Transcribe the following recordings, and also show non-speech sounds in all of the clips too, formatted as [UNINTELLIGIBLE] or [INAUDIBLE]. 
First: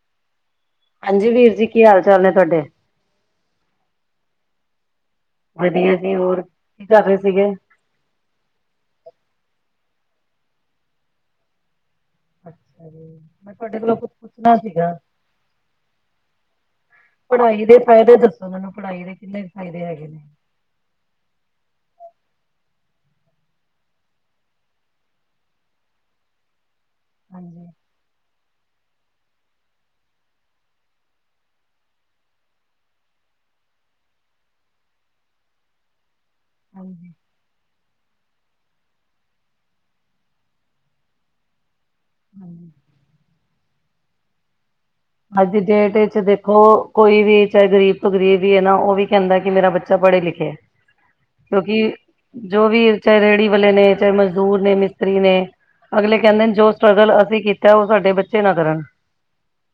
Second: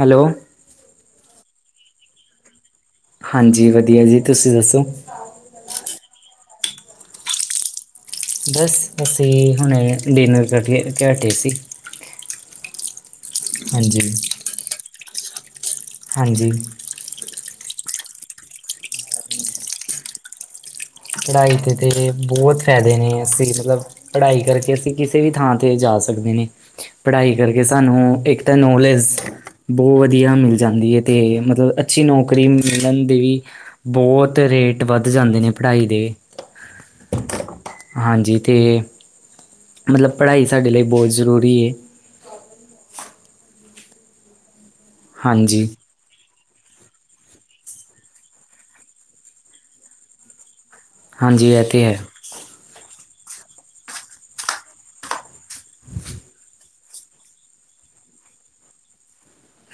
Hello ਹਾਂਜੀ। ਵੀਰ ਜੀ ਕੀ ਚਾਲ ਤੁਹਾਡੇ? ਹਾਂਜੀ ਵਧੀਆ ਜੀ। ਤੁਸੀਂ ਦੱਸੋ? ਵਧੀਆ ਜੀ। ਹੋਰ ਕੀ ਕਰ ਰਹੇ ਸੀਗੇ? ਬਸ ਅਸੀਂ ਹੁਣੇ ਡਿਨਰ ਕਰ ਕੇ ਹਟੇ ਸੀ। ਅੱਛਾ ਜੀ ਮੈ ਤੁਹਾਡੇ ਕੋਲੋਂ ਹਾਂਜੀ ਕੁੱਛ ਪੁੱਛਣਾ ਸੀਗਾ? ਹਾਂਜੀ। ਪੜ੍ਹਾਈ ਦੇ ਫਾਇਦੇ ਦੱਸੋ? ਮੈਨੂੰ ਪੜ੍ਹਾਈ ਦੇ ਕਿੰਨੇ ਫਾਇਦੇ ਹੈਗੇ ਨੇ ਪੜ੍ਹਾਈ ਤੇ ਤਾਂ ਬਹੁਤ ਫ਼ੈਦੇ ਨੇ ਅਸੀਂ ਮਤਲਬ ਪੜ੍ਹਾਈ ਕਰਕੇ ਅਸੀਂ ਕਿਸੇ ਵੀ ਥਾਂ ਤੇ ਜਾ ਸਕਦੇ ਨੇ ਪੜ੍ਹਾਈ ਕਰਕੇ ਹਾਂਜੀ ਸਾਨੂੰ ਇੱਕ ਤੇ ਨੋਲੇਜ ਬਹੁਤ ਵਧੀਆ ਮਿਲ ਜਾਂਦੀ ਹੈ। ਤੇ ਮਤਲਬ ਅੱਛੀ ਨੌਕਰੀ ਮਿਲਣ ਦੀ ਵੀ ਬਹੁਤ ਰੇਟ ਵੱਧ ਜਾਂਦੇ ਨੇ ਪੜ੍ਹਾਈ ਦੇ। ਹਾਂਜੀ ਹਾਂਜੀ ਤੇ ਮਤਲਬ ਪੜ੍ਹਾਈ ਸਾਡੇ ਲਈ ਬਹੁਤ ਜ਼ਰੂਰੀ ਏ। [INAUDIBLE] ਅੱਜ ਦੀ ਹਾਂਜੀ ਡੇਟ 'ਚ ਦੇਖ ਖੋ ਕੋਈ ਵੀ ਚਾਏ ਗ਼ਰੀਬ ਤੋਂ ਗ਼ਰੀਬ ਵੀ ਹੈ ਨਾ ਓ ਵੀ ਕੈਂਦਾ ਕਿ ਮੇਰਾ ਬੱਚਾ ਪੜ੍ਹੇ ਲਿਖੇ। ਹਾਂਜੀ ਇਹ ਤਾਂ ਕਿਉਂਕਿ ਹੈ ਜੋ ਵੀ ਚਾਏ ਰੇੜੀ ਵਾਲੇ ਨੇ, ਚਾਏ ਮਜ਼ਦੂਰ ਨੇ ਮਿਸਤਰੀ ਨੇ ਅਗਲੇ ਕੈਂਦੇਨ ਜੋ ਸਟਰਗਲ ਅਸੀਂ ਕੀਤਾ ਓ ਸਾਡੇ ਬੱਚੇ ਨਾ ਕਰਨ।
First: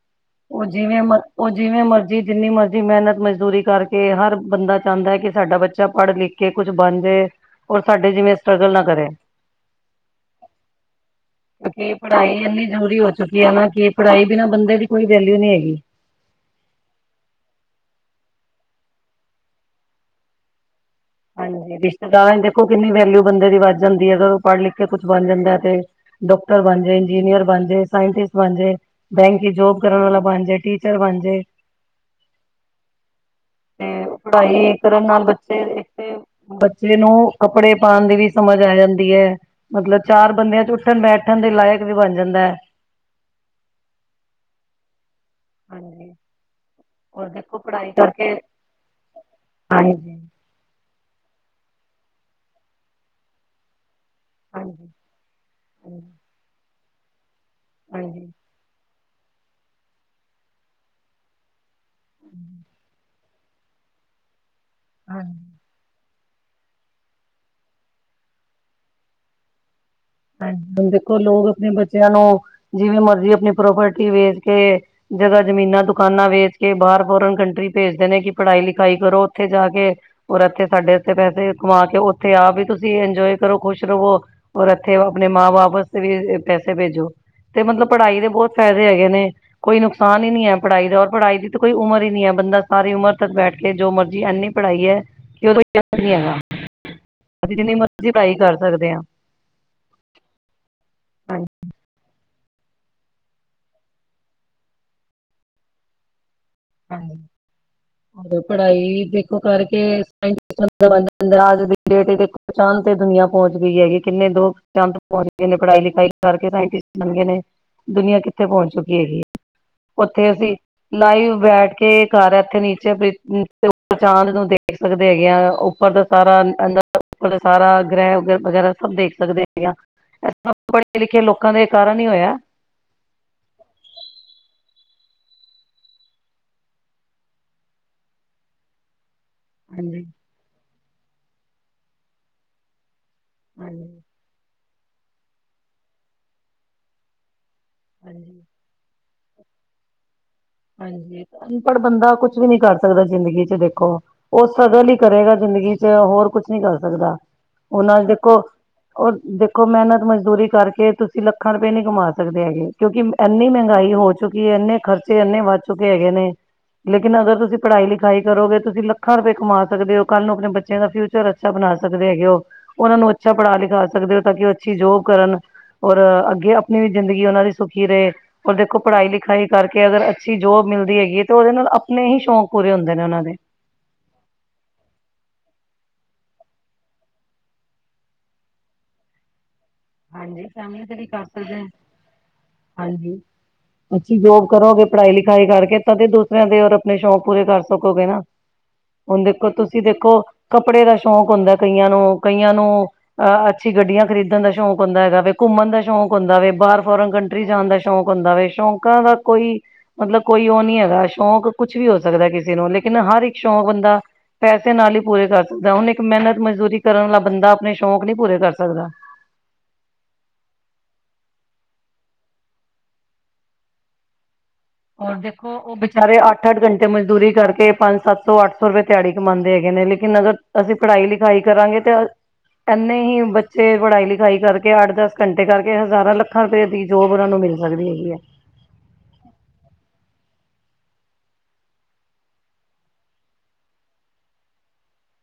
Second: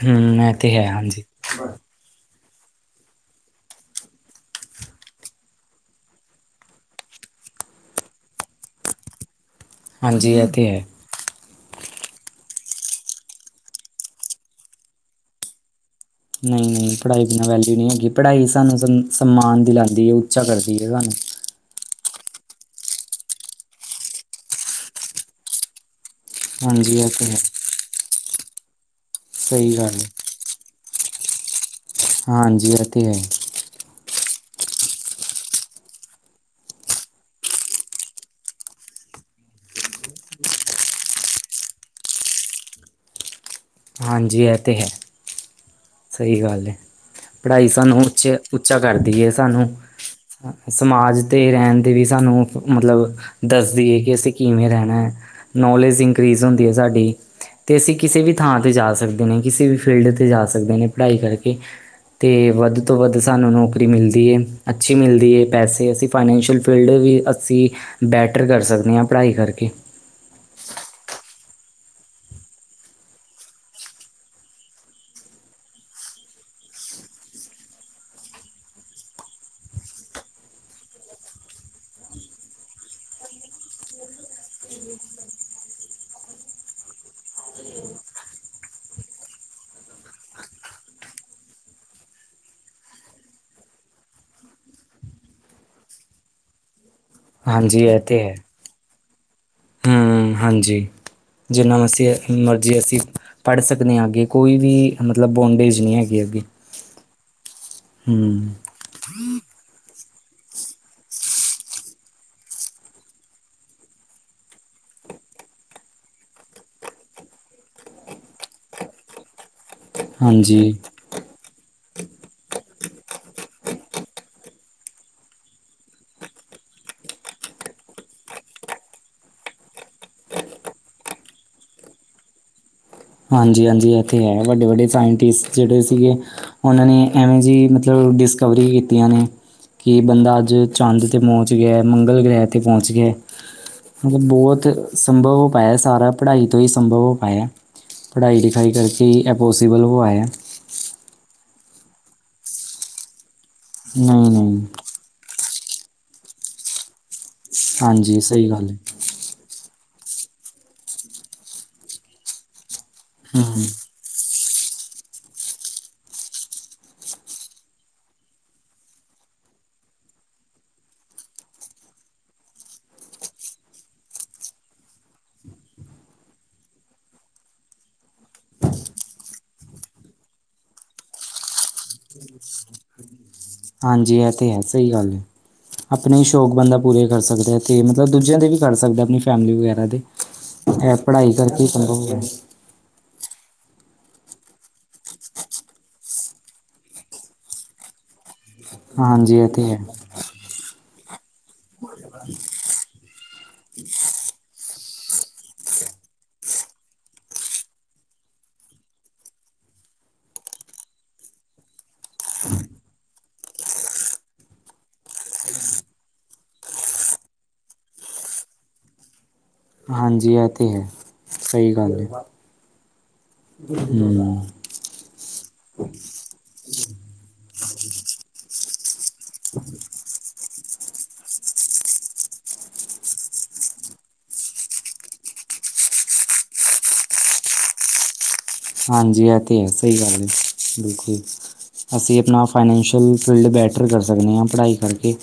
ਹੂੰ ਇਹ ਓ ਤੇ ਹੈ ਜਿਵੇਂ ਮਰ ਹਾਂਜੀ ਓ ਜਿਵੇਂ ਮਰ ਜੀ ਜਿੰਨੀ ਮਰਜ਼ੀ ਮੈਨਤ ਮਜ਼ਦੂਰੀ ਕਰਕੇ ਹਰ ਬੰਦਾ ਚਾਂਦਾ ਐ ਕਿ ਸਾਡਾ ਬੱਚਾ ਪੜ੍ਹ ਲਿਖ ਕੇ ਕੁਛ ਬਨ ਜੇ। ਔਰ ਸਾਡੇ ਜਿਵੇਂ ਸਟਰਗਲ ਨਾ ਕਰੇ। ਹਾਂਜੀ, ਐ ਤੇ ਹੈ। ਕਿਉਂਕਿ ਪੜ੍ਹਾਈ ਇੰਨੀ ਜ਼ਰੂਰੀ ਹੋ ਚੁੱਕੀ ਐ ਨਾ ਕਿ ਪੜ੍ਹਾਈ ਬਿਨਾ ਬੰਦੇ ਦੀ ਕੋਈ ਵੈਲਿਊ ਨੀ ਹੈਗੀ। ਨਈ-ਨਈ ਪੜ੍ਹਾਈ ਬਿਨਾਂ ਵੈਲਿਊ ਨੀ ਹੈਗੀ, ਪੜ੍ਹਾਈ ਸਾਨੂੰ ਸ ਸਨਮਾਨ ਦਿਲਾਂਦੀ ਐ, ਉੱਚਾ ਕਰਦੀ ਐ ਸਾਨੂੰ। ਹਾਂਜੀ ਰਿਸ਼ਤੇਦਾਰਾਂ 'ਚ ਦੇਖੋ ਕਿੰਨੀ ਵੈਲਿਊ ਬੰਦੇ ਦੀ ਵੱਧ ਜਾਂਦੀ ਐ ਅਗਰ ਓ ਪੜ੍ਹ ਲਿਖ ਕੇ ਕੁਛ ਬਨ ਜਾਂਦਾ ਤੇ। ਡਾਕਟਰ ਬਨ ਜੇ, ਹਾਂਜੀ ਇਹ ਤੇ ਹੈ ਇੰਜੀਨੀਅਰ ਬਨ ਜੇ, ਸਾਇੰਟਿਸਟ ਬਨ ਜੇ, ਬੈਂਕ ਚ ਸਹੀ ਜੋਬ ਗੱਲ ਕਰਨ ਹੈ ਵਾਲਾ ਬਣ ਜੇ ਟੀ ਟੀਚਰ ਬਨ ਜੇ। ਹਾਂਜੀ, ਐ ਤੇ ਹੈ। ਤੇ ਪੜ੍ਹਾਈ ਕਰਨ ਨਾਲ ਬੱਚੇ ਤੇ ਬੱਚੇ ਨੂੰ ਕੱਪੜੇ ਪਾਨ ਦੀ ਵੀ ਸਮਝ ਆ ਜਾਂਦੀ ਐ। ਮਤਲਬ ਚਾਰ ਬੰਦੇਆਂ 'ਚ ਉੱਠਨ ਬੈਠਨ ਦੇ ਲਾਇਕ ਵੀ ਬਨ ਜਾਂਦਾ ਐ। ਹਾਂਜੀ, ਐ ਤੇ ਹੈ। ਹਾਂਜੀ ਸਈ ਗੱਲ ਏ, ਔਰ ਦੇਖੋ ਪੜ੍ਹਾਈ ਸਾਨੂੰ ਕਰਕੇ ਉੱਚੇ ਉੱਚਾ ਕਰਦੀ ਏ, ਸਾਨੂੰ ਹਾਂਜੀ ਸਮਾਜ ਤੇ ਰੈਨ ਦੇ ਵੀ ਸਾਨੂੰ ਮਤਲਬ ਦੱਸਦੀ ਏ ਕਿ ਅਸੀਂ ਕਿਵੇਂ ਹਾਂਜੀ ਰੈਣਾ ਐ, ਨੌਲੇਜ ਹਾਂਜੀ ਇੰਕਰੀਜ਼ ਹੁੰਦੀ ਐ ਸਾਡੀ। ਤੇ ਅਸੀਂ ਕਿਸੇ ਹਾਂਜੀ ਵੀ ਥਾਂ 'ਤੇ ਜਾ ਸਕਦੇ ਨੇ, ਕਿਸੇ ਵੀ ਫੀਲਡ 'ਤੇ ਜਾ ਸਕਦੇ ਨੇ ਪੜ੍ਹਾਈ ਕਰਕੇ। ਤੇ ਵੱਧ ਤੋਂ ਵੱਧ ਸਾਨੂੰ ਨੌਕਰੀ ਮਿਲਦੀ ਏ, ਅੱਛੀ ਮਿਲਦੀ ਹਾਂਜੀ ਏ, ਪੈਸੇ ਅਸੀਂ ਫਾਈਨੈਂਸ਼ੀਅਲ ਫੀਲਡ ਵੀ ਅਸੀਂ ਬੈਟਰ ਕਰ ਸਕਨੇ ਆਂ ਪੜ੍ਹਾਈ ਕਰਕੇ। ਹਾਂਜੀ ਹੁਨ ਦੇਖੋ ਲੋਗ ਅਪਨੇ ਬੱਚੇਆਂ ਨੂੰ ਜਿਵੇਂ ਮਰਜ਼ੀ ਅਪਨੀ ਪ੍ਰੋਪਰਟੀ ਵੇਚ ਕੇ ਜਗ੍ਹਾ ਜਮੀਨਾਂ ਦੁਕਾਨਾਂ ਵੇਚ ਕੇ, ਬਾਰ ਫੋਰਨ ਕੰਟਰੀ ਭੇਜਦੇ ਨੇ ਕਿ ਪੜ੍ਹਾਈ ਲਿਖਾਈ ਕਰੋ ਓਥੇ ਜਾ ਕੇ। ਔਰ ਐਥੇ, ਸਾਡੇ ਐਥੇ ਪੈਸੇ ਕਮਾ ਕੇ ਓਥੇ ਆਪ ਈ ਤੁਸੀਂ ਇੰਜੋਏ ਕਰੋ ਖੁਸ਼ ਰਵੋ ਔਰ ਇ ਐਥੇ ਅਪਨੇ ਮਾਂ ਬਾਪ ਅਸਤੇ ਵੀ ਪੈਸੇ ਭੇਜੋ ਤੇ ਮਤਲਬ ਪੜ੍ਹਾਈ ਦੇ ਬੋਤ ਫ਼ਾਇਦੇ ਹੈਗੇ ਨੇ। ਕੋਈ ਨੁਕਸਾਨ ਈ ਨਹੀਂ ਐ, ਪੜ੍ਹਾਈ ਦਾ ਔਰ ਪੜ੍ਹਾਈ ਦੀ ਤਾਂ ਕੋਈ ਉਮਰ ਈ ਨੀ ਐ, ਬੰਦਾ ਸਾਰੀ ਉਮਰ ਤੱਕ ਬੈਠ ਕੇ ਜੋ ਮਰਜ਼ੀ ਐਨੀ ਪੜ੍ਹਾਈ ਐ ਕਿ ਓਦਾ [UNINTELLIGIBLE] ਹੈਗਾ ਅਸੀ ਜਿੰਨੀ ਹਾਂਜੀ ਇਹ ਮਰਜ਼ੀ ਤਾਂ ਪੜ੍ਹਾਈ ਹੈ ਕਰ ਸਕਦੇ ਆ। ਹੂੰ, ਹਾਂਜੀ, ਹਾਂਜੀ ਜਿਨਾਂ ਅਸੀਂ ਅ ਮਰਜ਼ੀ ਅਸੀਂ ਪੜ੍ਹ ਸਕਨੇ ਆਂ ਅੱਗੇ ਕੋਈ ਵੀ ਮਤਲਬ ਬੌਂਡੇਜ਼ ਨੀ ਹੈਗੀ ਅੱਗੇ। ਹਾਂ ਹੂੰ [UNINTELLIGIBLE] ਪੜ੍ਹਾਈ ਦੇ [UNINTELLIGIBLE] ਅੱਜ ਦੀ ਡੇਟ ਤੇ ਦੇਖੋ ਚਾਂਦ ਤੇ ਦੁਨੀਆਂ ਪੋਚ ਗਈ ਹੈਗੀ ਕਿੰਨੇ ਲੋਕ ਚੰਦ ਤੇ ਪੋਚ ਗਏ ਨੇ ਪੜ੍ਹਾਈ ਲਿਖਾਈ ਕਰਕੇ ਸਾਇੰਟਿਸਟ ਬਨ ਗਏ ਨੇ ਦੁਨੀਆਂ ਕਿੱਥੇ ਪੋਚ ਚੁੱਕੀ ਹੈਗੀ ਏ। ਓਥੇ ਅਸੀਂ ਹਾਂਜੀ ਲਾਈਵ ਬੈਠ ਕੇ ਘਰ ਐਥੇ ਨੀਚੇ ਪ੍ਰਿਥਵੀ ਤੇ ਉਪਰ ਚਾਂਦ ਨੂੰ ਦੇਖ ਸਕਦੇ ਹੈਗੇ ਆ, ਉੱਪਰ ਦਾ ਸਾਰਾ [UNINTELLIGIBLE] ਸਾਰਾ ਗ੍ਰਹਿ ਵਗੈਰਾ ਸਭ ਦੇਖ ਸਕਦੇ ਹੈਗੇ ਆ। ਐ ਸਬ ਪੜੇ-ਲਿਖੇ ਲੋਕਾਂ ਦੇ ਕਾਰਨ ਹੀ ਹੋਇਆ। ਹਾਂਜੀ-ਹਾਂਜੀ, ਐ ਤੇ ਹੈ ਵੱਡੇ-ਵੱਡੇ ਸਾਇੰਟਿਸਟ ਜੇੜੇ ਸੀਗੇ ਓਨਾਂ ਨੇ ਐਵੇਂ ਜੀ ਮਤਲਬ ਡਿਸਕਵਰੀ ਕੀਤੀਆਂ ਨੇ। ਕਿ ਹਾਂਜੀ ਬੰਦਾ ਅੱਜ ਚੰਦ ਤੇ ਪੌਂਚ ਗਯਾ, ਮੰਗਲ ਗ੍ਰਹਿ ਤੇ ਪੌਂਚ ਗਯਾ। ਹੂੰ। ਮਤਲਬ ਬੋਤ ਸੰਭਵ ਹੋ ਪਾਏਆ ਸਾਰਾ ਪੜ੍ਹਾਈ ਤੋਂ ਹੀ ਸੰਭਵ ਹੋ ਪਾਏਆ। ਹਾਂਜੀ ਪੜ੍ਹਾਈ ਲਿਖਾਈ ਕਰਕੇ ਹੀ ਐ ਪੋਸੀਬਲ ਹੋ ਆਏਆ। ਹਾਂਜੀ, ਅਨਪੜ੍ਹ ਬੰਦਾ ਕੁਛ ਵੀ ਨੀ ਕਰ ਸਕਦਾ ਜ਼ਿੰਦਗੀ ਚ ਦੇਖੋ। ਉਹ ਨਹੀਂ-ਨਹੀਂ ਸਦਾ ਲਈ ਕਰੇਗਾ ਜ਼ਿੰਦਗੀ ਚ, ਹੋਰ ਕੁਛ ਨੀ ਕਰ ਸਕਦਾ। ਉਹਨਾਂ ਹਾਂਜੀ ਦੇਖੋ ਸਹੀ ਗੱਲ ਹੈ। ਉਹ ਦੇ ਦੇਖੋ, ਮਿਹਨਤ ਮਜ਼ਦੂਰੀ ਕਰਕੇ ਤੁਸੀਂ ਲੱਖਾਂ ਰੁਪਏ ਨਹੀਂ ਕਮਾ ਸਕਦੇ ਹੈਗੇ, ਕਿਉਂਕਿ ਇੰਨੀ ਹੂੰ, ਮਹਿੰਗਾਈ ਹੋਈ ਚੁੱਕੀ ਏ, ਇੰਨੇ ਖਰਚੇ ਇੰਨੇ ਵੱਧ ਚੁੱਕੇ ਹੈਗੇ ਨੇ। ਲੇਕਿਨ ਅਗਰ ਤੁਸੀਂ ਪੜ੍ਹਾਈ ਲਿਖਾਈ ਕਰੋਗੇ, ਤੁਸੀਂ ਲੱਖਾਂ ਰੁਪਏ ਕਮਾ ਸਕਦੇ ਹੋ, ਕੱਲ੍ਹ ਨੂੰ ਆਪਣੇ ਬੱਚਿਆਂ ਦਾ ਫਿਊਚਰ ਅੱਛਾ ਬਣਾ ਸਕਦੇ ਹੈਗੇ ਹੋ, ਉਹਨਾਂ ਨੂੰ ਅੱਛਾ ਪੜ੍ਹਾ ਲਿਖਾ ਸਕਦੇ ਹੋ ਤਾਂ ਕਿ ਉਹ ਅੱਛੀ ਜੋਬ ਕਰਨ। ਔਰ ਅੱਗੇ ਆਪਣੀ ਵੀ ਜ਼ਿੰਦਗੀ ਉਹਨਾਂ ਦੀ ਸੁਖੀ ਰਹੇ, ਔਰ ਦੇਖੋ ਪੜ੍ਹਾਈ ਲਿਖਾਈ ਕਰਕੇ ਕਿ ਅਗਰ ਅੱਛੀ ਜੋਬ ਹੈਗੀ ਏ ਤੇ ਉਹਦੇ ਨਾਲ ਆਪਣੇ ਹੀ ਸ਼ੌਂਕ ਪੂਰੇ ਹੁੰਦੇ ਨੇ ਉਹਨਾਂ ਦੇ। ਹਾਂਜੀ ਇਹ ਤੇ ਹੈ, ਸਹੀ ਗੱਲ ਏ। ਆਪਣੇ ਸ਼ੌਕ ਬੰਦਾ ਪੂਰੇ ਕਰ ਸਕਦਾ, ਏਥੇ ਤੇ ਮਤਲਬ ਦੂਜਿਆਂ ਦੇ ਵੀ ਕਰ ਸਕਦਾ ਆਪਣੀ ਫੈਮਿਲੀ ਵਗੈਰਾ ਦੇ। ਹਾਂਜੀ, ਫੈਮਲੀ ਦੇ ਇਹ ਵੀ ਕਰ ਪੜ੍ਹਾਈ ਸਕਦਾ। ਕਰਕੇ ਹੀ ਸੰਭਵ ਹੋਇਆ ਅੱਛੀ ਜੋਬ ਕਰੋਗੇ, ਪੜ੍ਹਾਈ ਲਿਖਾਈ ਕਰਕੇ ਤਾਂ ਦੂਸਰਿਆਂ ਦੇ ਰ ਆਪਣੇ ਸ਼ੌਂਕ ਪੂਰੇ ਕਰ ਸਕੋਗੇ ਨਾ। ਹੁਣ ਹਾਂਜੀ ਇਹ ਦੇਖੋ ਤੇ ਹੈ। ਤੁਸੀਂ ਦੇਖੋ ਕੱਪੜੇ ਦਾ ਸ਼ੌਕ ਹੁੰਦਾ ਕਈਆਂ ਨੂੰ, ਕਈਆਂ ਨੂੰ ਅਹ ਅੱਛੀ ਗੱਡੀਆਂ ਖਰੀਦਣ ਦਾ ਸ਼ੌਕ ਹੁੰਦਾ ਹੈਗਾ ਵਾ, ਘੁੰਮਣ ਦਾ ਸ਼ੌਕ ਹੁੰਦਾ ਵੇ, ਬਾਹਰ ਫੋਰਨ ਕੰਟਰੀ ਜਾਣ ਦਾ ਸ਼ੌਕ ਹੁੰਦਾ ਵੇ। ਸ਼ੌਕਾਂ ਦਾ ਕੋਈ ਮਤਲਬ ਕੋਈ ਉਹ ਨੀ ਹੈਗਾ ਸ਼ੌਕ ਕੁਛ ਵੀ ਹੋ ਸਕਦਾ ਕਿਸੇ ਨੂੰ, ਲੇਕਿਨ ਹਰ ਇੱਕ ਸ਼ੌਕ ਬੰਦਾ ਪੈਸੇ ਨਾਲ ਹੀ ਪੂਰੇ ਕਰ ਸਕਦਾ, ਹੁਣ ਮਿਹਨਤ ਮਜ਼ਦੂਰੀ ਕਰਨ ਬੰਦਾ ਆਪਣੇ ਸ਼ੌਕ ਨਹੀਂ ਪੂਰੇ ਕਰ ਸਕਦਾ। ਹਾਂਜੀ ਆ ਤੇ ਹੈ, ਸਹੀ ਗੱਲ ਹੈ। ਹਮ ਹੋਰ ਦੇਖੋ, ਉਹ ਵਿਚਾਰੇ ਅੱਠ-ਅੱਠ ਘੰਟੇ ਮਜ਼ਦੂਰੀ ਕਰਕੇ ਪੰਜ ਸੱਤ ਤੋਂ ਅੱਠ ਸੌ ਰੁਪਏ ਦਿਹਾੜੀ ਕਮਉਂਦੇ ਹੈਗੇ ਨੇ, ਲੇਕਿਨ ਅਗਰ ਅਸੀਂ ਪੜ੍ਹਾਈ ਲਿਖਾਈ ਕਰਾਂਗੇ ਤੇ ਇੰਨੇ ਹੀ ਬੱਚੇ ਪੜ੍ਹਾਈ ਲਿਖਾਈ ਕਰਕੇ ਅੱਠ-ਦਸ ਘੰਟੇ ਕਰਕੇ ਹਜ਼ਾਰਾਂ ਲੱਖਾਂ ਰੁਪਏ ਦੀ ਜੋਬ ਉਹਨਾਂ ਨੂੰ ਮਿਲ ਸਕਦੀ ਹੈਗੀ ਏ। ਹਾਂਜੀ ਇਹ ਤੇ ਏ ਸਹੀ ਗੱਲ ਹੈ। ਬਿਲਕੁਲ। ਅਸੀਂ ਆਪਣਾ ਫਾਈਨੈਂਸ਼ੀਅਲ ਫੀਲਡ ਬੈਟਰ ਕਰ ਸਕਦੇ ਆ। ਪੜ੍ਹਾਈ ਕਰਕੇ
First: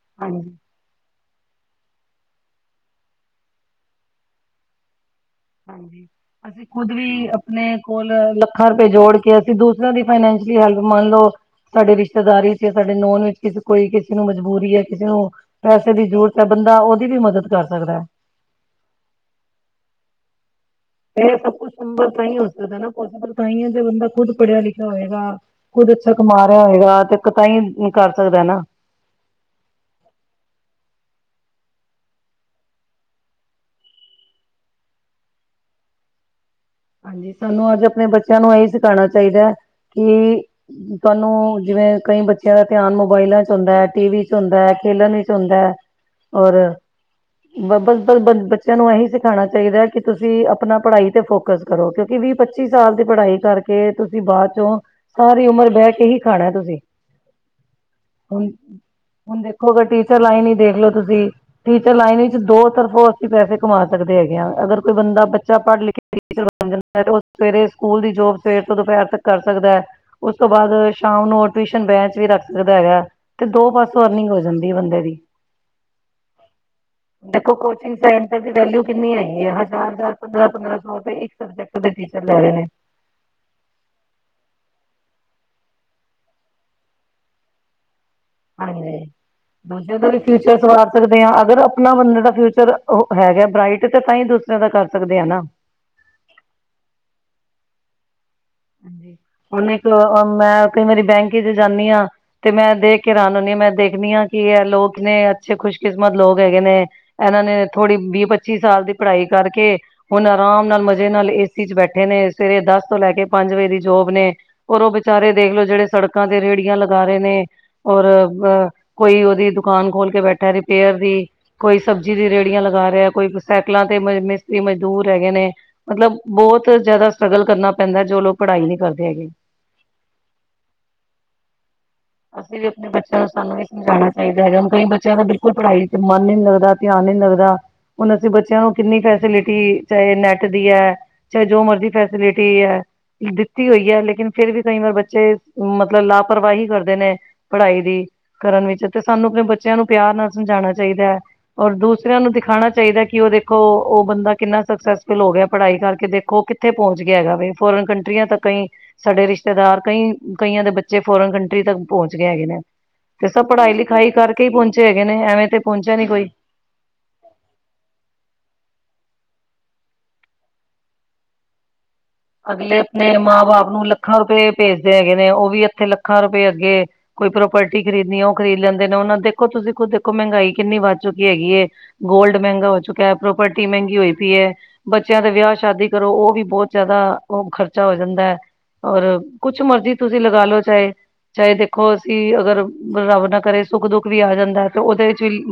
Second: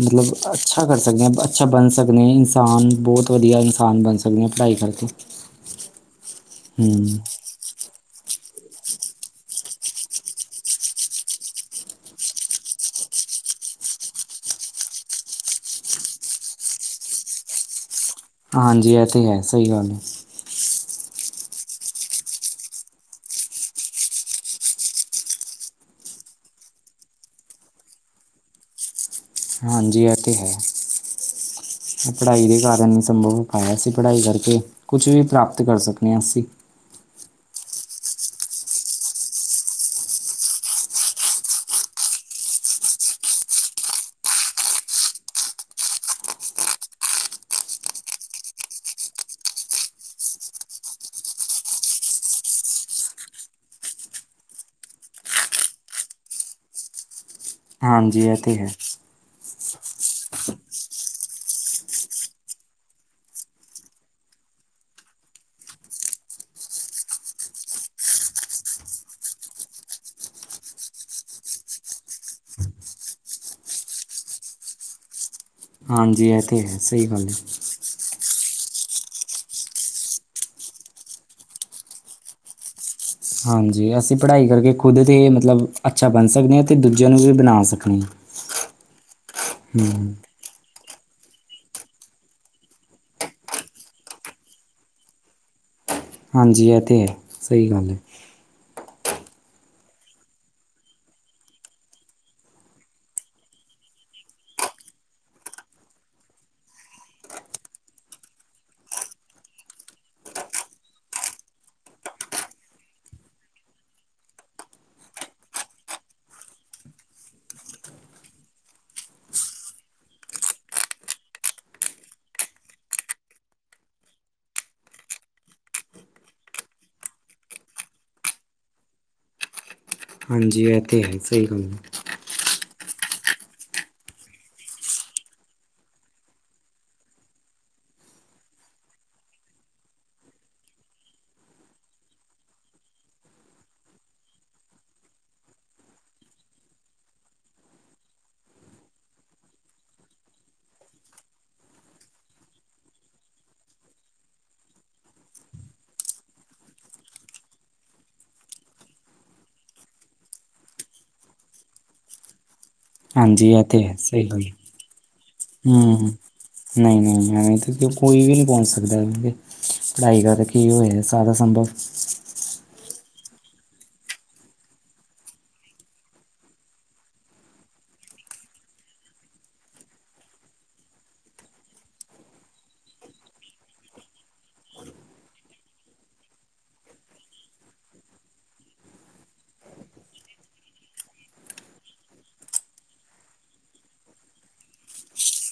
ਮਤਲਬ ਅੱਛਾ ਕਰ ਸਕਦੇ ਹਾਂ, ਅੱਛਾ ਬਣ ਸਕਦੇ ਇਨਸਾਨ, ਬਹੁਤ ਵਧੀਆ ਇਨਸਾਨ ਬਣ ਸਕਦੇ ਆ ਪੜ੍ਹਾਈ ਕਰਕੇ। ਹਾਂਜੀ, ਅਸੀਂ ਖੁਦ ਹਮ ਵੀ ਆਪਣੇ ਕੋਲ ਲੱਖਾਂ ਰੁਪਏ ਜੋੜ ਕੇ ਅਸੀਂ ਦੂਸਰਿਆਂ ਦੀ ਫਾਈਨੈਂਸ਼ਅਲੀ ਹੈਲਪ। ਮੰਨ ਲਓ ਸਾਡੇ ਰਿਸ਼ਤੇਦਾਰੀ ਚ ਸਾਡੇ ਨੋਨ ਵਿੱਚ ਕਿਸ ਕੋਈ ਕਿਸੇ ਨੂੰ ਮਜਬੂਰੀ ਹੈ ਕਿਸੇ ਨੂੰ ਪੈਸੇ ਦੀ ਜ਼ਰੂਰਤ ਹੈ, ਬੰਦਾ ਉਹ ਦੀ ਵੀ ਮਦਦ ਕਰ ਸਕਦਾ। ਹਾਂਜੀ ਇਹ ਤੇ ਹੈ, ਸਹੀ ਗੱਲ। ਇਹ ਸਭ ਕੁਛ ਸੰਭਵ ਨਹੀਂ ਹੋ ਸਕਦਾ ਨਾ, ਪੋਸੀਬਲ ਤਾਂ ਏ ਜੇ ਬੰਦਾ ਖੁਦ ਪੜ੍ਹਿਆ ਲਿਖਿਆ ਹੋਏਗਾ। ਕੁੱਝ ਅੱਛਾ, ਕਮਾ ਰਿਹਾ ਹੋਗਾ ਤੇ ਤਾਂਹੀ ਕਰ ਸਕਦਾ ਨਾ। ਹਾਂਜੀ, ਇਹ ਤਾਂ ਹੈ। ਪੜ੍ਹਾਈ ਦੇ ਕਾਰਨ ਨ ਸੰਭਵ ਹੋ ਪਾਇਆ ਸੀ, ਪੜ੍ਹਾਈ ਕਰਕੇ ਕੁਛ ਵੀ ਪ੍ਰਾਪਤ ਕਰ ਸਕਦੇ ਹਾਂ ਅਸੀਂ। ਹਾਂਜੀ, ਸਾਨੂੰ ਅੱਜ ਆਪਣੇ ਬੱਚਿਆਂ ਨੂੰ ਇਹੀ ਸਿਖਾਣਾ ਚਾਹੀਦਾ ਕਿ ਤੁਹਾਨੂੰ ਜਿਵੇਂ ਕਈ ਬੱਚਿਆਂ ਦਾ ਧਿਆਨ ਮੋਬਾਇਲਾਂ ਚ ਹੁੰਦਾ ਹੈ, ਟੀ ਵੀ ਚ ਹੁੰਦਾ ਹੈ, ਖੇਲਣ ਵਿੱਚ ਹੁੰਦਾ ਹੈ। ਔਰ ਬ ਬਸ ਬ ਬਸ ਬੱਚਿਆਂ ਨੂੰ ਇਹੀ ਸਿਖਾਉਣਾ ਚਾਹੀਦਾ ਹੈ, ਕਿ ਤੁਸੀਂ ਆਪਣਾ ਪੜ੍ਹਾਈ ਤੇ ਫੋਕਸ ਕਰੋ, ਕਿਉਂਕਿ ਵੀਹ ਪੱਚੀ ਸਾਲ ਦੀ ਪੜ੍ਹਾਈ ਕਰਕੇ ਤੁਸੀਂ ਬਾਅਦ ਚੋਂ ਸਾਰੀ ਉਮਰ ਬਹਿ ਕੇ ਹੀ ਖਾਣਾ ਤੁਸੀਂ। ਹਾਂਜੀ, ਇਹ ਹੁਣ ਤੇ ਹੈ। ਹੁਣ ਦੇਖੋ ਅਗਰ ਟੀਚਰ ਲਾਈਨ ਹੀ ਦੇਖ ਲੋ ਤੁਸੀਂ। ਟੀਚਰ ਲਾਈਨ ਵਿੱਚ ਦੋ ਤਰਫੋਂ ਅਸੀਂ ਪੈਸੇ ਕਮਾ ਸਕਦੇ ਹੈਗੇ ਹਾਂ, ਅਗਰ ਕੋਈ ਬੰਦਾ ਬੱਚਾ ਪੜ੍ਹ ਲਿਖ ਕੇ ਉਹ ਸਵੇਰੇ ਸਕੂਲ ਦੀ ਜੋਬ ਸਵੇਰ ਤੋਂ ਦੁਪਹਿਰ ਤੱਕ ਕਰ ਸਕਦਾ ਹੈ। ਉਸ ਤੋਂ ਬਾਅਦ ਸ਼ਾਮ ਨੂੰ ਟਿਊਸ਼ਨ ਬੈਂਚ ਵੀ ਰੱਖ ਸਕਦਾ ਹੈਗਾ। ਤੇ ਦੋ ਪਾਸੋਂ ਅਰਨਿੰਗ ਹੋ ਜਾਂਦੀ ਹੈ ਬੰਦੇ ਦੀ। ਹਾਂਜੀ, ਇਹ ਤਾਂ ਹੈ ਸਹੀ ਗੱਲ ਹੈ। ਪੈਸੇ ਦੀ ਵੈਲਊ ਕਿੰਨੀ ਹੈਗੀ ਹੈ ਹਜ਼ਾਰ-ਹਜ਼ਾਰ ਪੰਦਰਾਂ- ਪੰਦਰਾਂ ਸੌ ਇੱਕ ਸਬਜੈਕਟ ਦੇ ਟੀਚਰ ਲੈ ਰਹੇ ਨੇ। ਹਾਂਜੀ, ਅਸੀਂ ਪੜ੍ਹਾਈ ਕਰਕੇ ਖੁਦ ਦੇ ਮਤਲਬ ਅੱਛਾ ਬਣ ਸਕਦੇ ਹਾਂ, ਤੇ ਦੂਜਿਆਂ ਨੂੰ ਵੀ ਬਣਾ ਸਕਦੇ ਹਾਂ। ਹਾਂਜੀ, ਦੂਜਿਆਂ ਦਾ ਹੂੰ ਵੀ ਫੀਯੂ ਫਿਊਚਰ ਸਵਾਰ ਸਕਦੇ ਹਾਂ। ਅਗਰ ਆਪਣਾ ਬੰਦੇ ਦਾ ਫਿਊਚਰ ਹੈਗਾ ਬਰਾਈਟ, ਤੇ ਤਾਂ ਹੀ ਦੂਸਰਿਆਂ ਦਾ ਕਰ ਸਕਦੇ ਆ ਨਾ। ਹਾਂਜੀ, ਇਹ ਤਾਂ ਹੈ ਸਹੀ ਗੱਲ ਹੈ। ਹੁਣ ਇੱਕ ਅ ਮੈਂ ਕਈ ਵਾਰੀ‌ ਬੈਂਕ ਚ ਜਾਂਦੀ ਹਾਂ ਤੇ ਮੈਂ ਦੇਖ ਕੇ ਰਾਨ ਹੁਨੀ ਹਾਂ, ਮੈਂ ਦੇਖਦੀ ਹਾਂ ਕਿ ਲੋਕ ਕਿੰਨੇ ਅੱਛੇ ਖੁਸ਼ਕਿਸਮਤ ਲੋਕ ਹੈਗੇ ਨੇ ਇਹਨਾਂ ਨੇ ਥੋੜੀ ਵੀਹ-ਪੱਚੀ ਸਾਲ ਦੀ ਪੜ੍ਹਾਈ ਕਰਕੇ ਹੁਣ ਆਰਾਮ ਨਾਲ ਮਜ਼ੇ ਨਾਲ ਏ ਸੀ ਚ ਬੈਠੇ ਨੇ, ਸਵੇਰੇ ਦਸ ਤੋਂ ਲੈ ਕੇ ਪੰਜ ਵਜੇ ਦੀ ਜੋਬ ਨੇ। ਔਰ ਉਹ ਵਿਚਾਰੇ ਦੇਖਲੋ ਜਿਹੜੇ ਸੜਕਾਂ ਤੇ ਰੇਹੜੀਆਂ ਲਗਾ ਰਹੇ ਨੇ ਔਰ ਬ ਕੋਈ ਉਹਦੀ ਦੁਕਾਨ ਖੋਲ ਕੇ ਬੈਠਾ ਰਿਪੇਅਰ ਦੀ। ਕੋਈ ਸਬਜ਼ੀ ਦੀ ਰੇਹੜੀਆਂ ਲਗਾ ਰਿਹਾ, ਕੋਈ ਸਾਈਕਲਾਂ ਤੇ ਮਿਸਤਰੀ ਮਜ਼ਦੂਰ ਹੈਗੇ ਨੇ। ਮਤਲਬ ਬਹੁਤ ਜ਼ਿਆਦਾ ਸਟਰਗਲ ਕਰਨਾ ਪੈਂਦਾ ਏ, ਜੋ ਲੋਕ ਪੜ੍ਹਾਈ ਨਹੀਂ ਕਰਦੇ ਹੈਗੇ। ਹਾਂਜੀ, ਇਹ ਤੇ ਹੈ ਸਹੀ ਗੱਲ ਹੈ। [INAUDIBLE] ਵੀ ਆਪਣੇ ਬੱਚਿਆਂ ਨੂੰ ਸਾਨੂੰ ਏਹੀ ਸਮਝਾਉਣਾ ਚਾਹੀਦਾ ਹੈਗਾ, ਹੁਣ ਕਈ ਬੱਚਿਆਂ ਦਾ ਬਿਲਕੁਲ ਪੜ੍ਹਾਈ ਚ ਮਨ ਈ ਨੀ ਲੱਗਦਾ, ਧਿਆਨ ਈਨੀ ਲੱਗਦਾ ਹੁਣ ਅਸੀਂ ਬੱਚਿਆਂ ਨੂੰ ਕਿੰਨੀ ਫੈਸਿਲਿਟੀ ਚਾਹੇ ਨੈਟ ਦੀ ਹੈ ਚਾਹੇ ਜੋ ਮਰਜ਼ੀ ਫੈਸਿਲਿਟੀ ਈ ਹੈ ਦਿੱਤੀ ਹੋਈ ਹੈ, ਲੇਕਿਨ ਫਿਰ ਵੀ ਕਈ ਵਾਰ ਬੱਚੇ ਮਤਲਬ ਲਾਪਰਵਾਹੀ ਕਰਦੇ ਨੇ। ਪੜ੍ਹਾਈ ਦੀ ਕਰਨ ਵਿੱਚ, ਤੇ ਸਾਨੂੰ ਆਪਣੇ ਬੱਚਿਆਂ ਨੂੰ ਪਿਆਰ ਨਾਲ ਸਮਝਾਉਣਾ ਚਾਹੀਦਾ ਹੈ ਔਰ ਦੂਸਰਿਆਂ ਨੂੰ ਦਿਖਾਉਣਾ ਚਾਹੀਦਾ ਏ, ਕਿ ਉਹ ਦੇਖੋ ਉਹ ਬੰਦਾ ਕਿੰਨਾ ਸਕਸੈਸਫੁਲ ਹੋ ਗਿਆ ਪੜ੍ਹਾਈ ਕਰਕੇ ਦੇਖੋ ਕਿਥ ਕਿੱਥੇ ਪਹੁੰਚ ਗਿਆ ਹੈਗਾ ਵੇ, ਫੋਰਨ ਕੰਟਰੀਆਂ ਤੱਕ ਕਈ ਸਾਡੇ ਰਿਸ਼ਤੇਦਾਰ ਕਈ ਕਈਆਂ ਦੇ ਬੱਚੇ ਫੋਰਨ ਤੱਕ ਪਹੁੰਚ ਹੈਗੇ ਨੇ। ਤੇ ਸਭ ਹਾਂਜੀ ਇਹ ਪੜ੍ਹਾਈ ਤੇ ਹੈ ਲਿਖਾਈ ਸਹੀ ਗੱਲ ਕਰਕੇ ਹੀ ਪਹੁੰਚੇ ਹੈਗੇ ਨੇ, ਐਵੇਂ ਤੇ ਪਹੁੰਚਿਆ ਨੀ ਕੋਈ। ਨਹੀਂ-ਨਹੀਂ, ਐਵੇਂ ਤੇ ਕੋਈ ਵੀ ਨਹੀਂ ਪਹੁੰਚ ਸਕਦਾ ਐਵੇਂ ਤੇ। ਪੜਾਈ ਦਾ ਤਾਂ ਕੀ ਹੋਏ ਸਾਰਾ ਸੰਬੰਧ ਅਗਲੇ ਆਪਣੇ ਮਾਂ ਬਾਪ ਨੂੰ ਲੱਖਾਂ ਰੁਪਏ ਭੇਜਦੇ ਹੈਗੇ ਨੇ, ਉਹ ਵੀ ਇੱਥੇ ਲੱਖਾਂ ਰੁਪਏ ਅੱਗੇ ਕੋਈ ਪ੍ਰੋਪਰਟੀ ਖਰੀਦਣੀ ਉਹ ਖਰੀਦ ਲੈਂਦੇ ਨੇ, ਉਹਨਾਂ ਦੇਖੋ ਤੁਸੀਂ ਖੁਦ ਦੇਖੋ ਮਹਿੰਗਾਈ ਕਿੰਨੀ ਵੱਧ ਚੁੱਕੀ ਹੈਗੀ ਏ। ਗੋਲਡ ਮਹਿੰਗਾ ਹੋ ਚੁੱਕੀਆਂ ਹੈ, ਪ੍ਰੋਪਰਟੀ ਮਹਿੰਗੀ ਹੋਈ ਪਈ ਹੈ, ਬੱਚਿਆਂ ਦੇ ਵਿਆਹ ਸ਼ਾਦੀ ਕਰੋ ਉਹ ਵੀ ਬਹੁਤ ਜ਼ਿਆਦਾ ਉਹ ਖਰਚਾ ਹੋ ਜਾਂਦਾ ਹੈ, ਔਰ ਕੁਛ ਮਰਜ਼ੀ ਤੁਸੀਂ ਲਗਾ ਲਓ ਚਾਹੇ ਚਾਹੇ ਦੇਖੋ ਅਸੀਂ ਅਗਰ ਰੱਬ ਨਾ ਕਰੇ ਸੁੱਖ-ਦੁੱਖ ਵੀ ਆ ਜਾਂਦਾ ਹੈ, ਤੇ ਉਹਦੇ ਵਿੱਚ ਵੀ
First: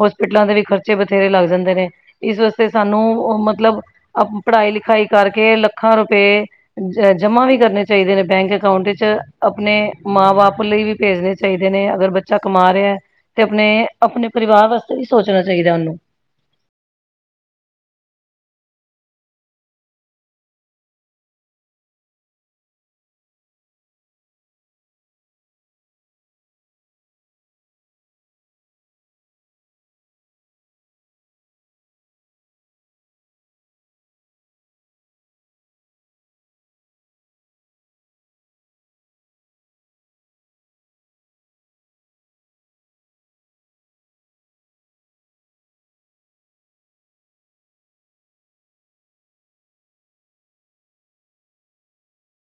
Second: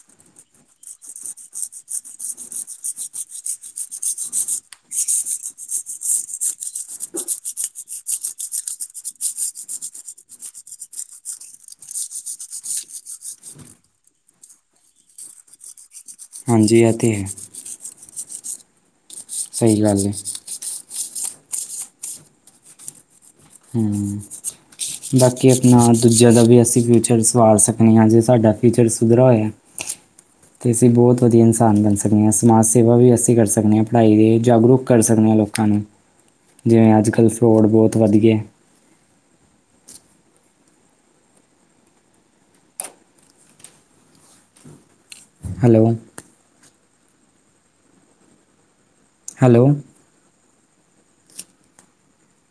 ਹੋਸਪਿਟਲਾਂ ਦੇ ਵੀ ਖਰਚੇ ਬਥੇਰੇ ਲੱਗ ਜਾਂਦੇ ਨੇ ਇਸ ਵਾਸਤੇ ਸਾਨੂੰ ਮਤਲਬ ਅ ਪੜ੍ਹਾਈ ਲਿਖਾਈ ਕਰਕੇ ਲੱਖਾਂ ਰੁਪਏ ਅ ਜ ਜਮਾ ਵੀ ਕਰਨੇ ਚਾਹੀਦੇ ਨੇ ਬੈਂਕ ਅਕਾਊਂਟ ਚ, ਆਪਣੇ ਮਾਂ ਬਾਪ ਲਈ ਵੀ ਭੇਜਣੇ ਚਾਹੀਦੇ ਨੇ ਅਗਰ ਬੱਚਾ ਕਮਾ ਰਿਹਾ ਤੇ ਆਪਣੇ-ਆਪਣੇ ਪਰਿਵਾਰ ਵਾਸਤੇ ਵੀ ਸੋਚਣਾ ਚਾਹੀਦਾ ਉਹਨੂੰ। ਹਾਂਜੀ ਇਹ ਤੇ ਹੈ। ਸਹੀ ਗੱਲ ਹੈ। ਹਮ। ਬਾਕੀ ਆਪਣਾ ਦੂਜਿਆਂ ਦਾ ਵੀ ਅਸੀਂ ਫਿਊਚਰ ਸੰਵਾਰ ਸਕਦੇ ਹਾਂ, ਜੇ ਸਾਡਾ ਫਿਊਚਰ ਸੁਧਰਾ ਹੋਇਆ। [INAUDIBLE] ਅਤੇ ਅਸੀਂ ਬਹੁਤ ਵਧੀਆ ਇਨਸਾਨ ਬਣ ਸਕਦੇ ਹਾਂ, ਸਮਾਜ ਸੇਵਾ ਵੀ ਅਸੀਂ ਕਰ ਸਕਦੇ ਹਾਂ, ਪੜ੍ਹਾਈ ਦੇ ਜਾਗਰੂਕ ਕਰ ਸਕਦੇ ਹਾਂ ਲੋਕ ਲੋਕਾਂ ਨੂੰ ਜਿਵੇਂ ਅੱਜ-ਕੱਲ੍ਹ ਫਰੋਡ ਬਹੁਤ ਵੱਧਗੇ ਹੈ। ਹੈਲੋ। ਹੈਲੋ।